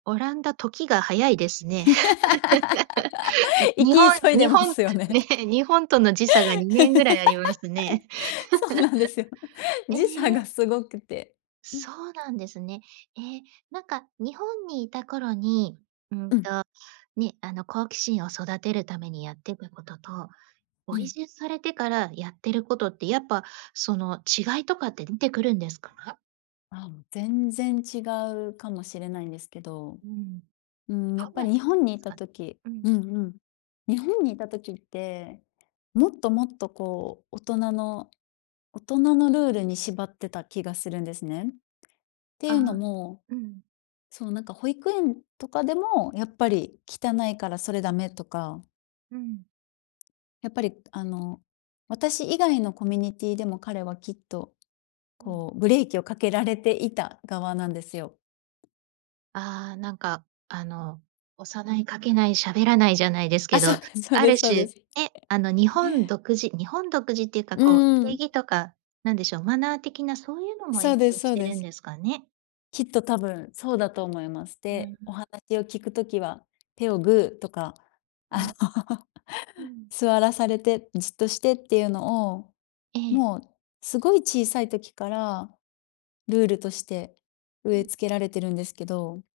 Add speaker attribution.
Speaker 1: オランダ時が早いですね。
Speaker 2: 生
Speaker 1: 日
Speaker 2: き
Speaker 1: 本
Speaker 2: 急いで
Speaker 1: 日
Speaker 2: ま
Speaker 1: 本
Speaker 2: すよね。
Speaker 1: 日本との時差が2年ぐらいありますね。
Speaker 2: そうなんですよ。
Speaker 1: え
Speaker 2: 時差が
Speaker 1: え。
Speaker 2: すごくて、うん。
Speaker 1: そうなんですね。え、なんか日本にいた頃に、う
Speaker 2: う
Speaker 1: ん
Speaker 2: ん。
Speaker 1: とね、あの好奇心を育てるためにやってたことと、
Speaker 2: う
Speaker 1: お移
Speaker 2: ん。
Speaker 1: 住されてからやってることってやっぱその違いとかって出てくるんですか？
Speaker 2: あ、全然違うかもしれないんですけど。
Speaker 1: うん。
Speaker 2: うーん、やっ
Speaker 1: どん
Speaker 2: ぱ
Speaker 1: な
Speaker 2: り日本に
Speaker 1: [unintelligible]
Speaker 2: い
Speaker 1: す
Speaker 2: た
Speaker 1: か。
Speaker 2: 時
Speaker 1: う
Speaker 2: う
Speaker 1: ん。
Speaker 2: んうん。日本にいた時って、もっともっとこう、大人の大人のルールに縛ってた気がするんですね。って
Speaker 1: あ
Speaker 2: いうの
Speaker 1: あ、
Speaker 2: も、
Speaker 1: うん。
Speaker 2: そう、なんか保育園とかでも、やっぱり汚いからそれダメとか。
Speaker 1: うん。
Speaker 2: やっぱりあの、私以外のコミュニティでも彼はきっと、
Speaker 1: うん。
Speaker 2: こうブレーキをかけられていた側なんですよ。
Speaker 1: ああ、なんかあの押さない、駆けない、喋らないじゃないですけ
Speaker 2: あ、そう
Speaker 1: ど、
Speaker 2: ですそう
Speaker 1: あ
Speaker 2: で
Speaker 1: る
Speaker 2: すそう
Speaker 1: 種、
Speaker 2: です。
Speaker 1: ね、あの日本独自、日本独自っていうか
Speaker 2: う
Speaker 1: こう定
Speaker 2: ん。
Speaker 1: 義とか、何でしょう、マナー的なそういうのも
Speaker 2: そ
Speaker 1: 影
Speaker 2: うです
Speaker 1: 響
Speaker 2: そ
Speaker 1: し
Speaker 2: う
Speaker 1: て
Speaker 2: で
Speaker 1: るん
Speaker 2: す。
Speaker 1: ですかね。
Speaker 2: きっと多分そうだと思います。
Speaker 1: うん。
Speaker 2: で、お話を聞くときは、手をグーとか、
Speaker 1: う
Speaker 2: あ
Speaker 1: ん。
Speaker 2: の、
Speaker 1: うん。
Speaker 2: 座らされて、じっとしてっていうのを、
Speaker 1: ええ。
Speaker 2: もうすごい小さい時から、ルールとして
Speaker 1: う
Speaker 2: 植え
Speaker 1: ん。
Speaker 2: 付けられてるんですけど。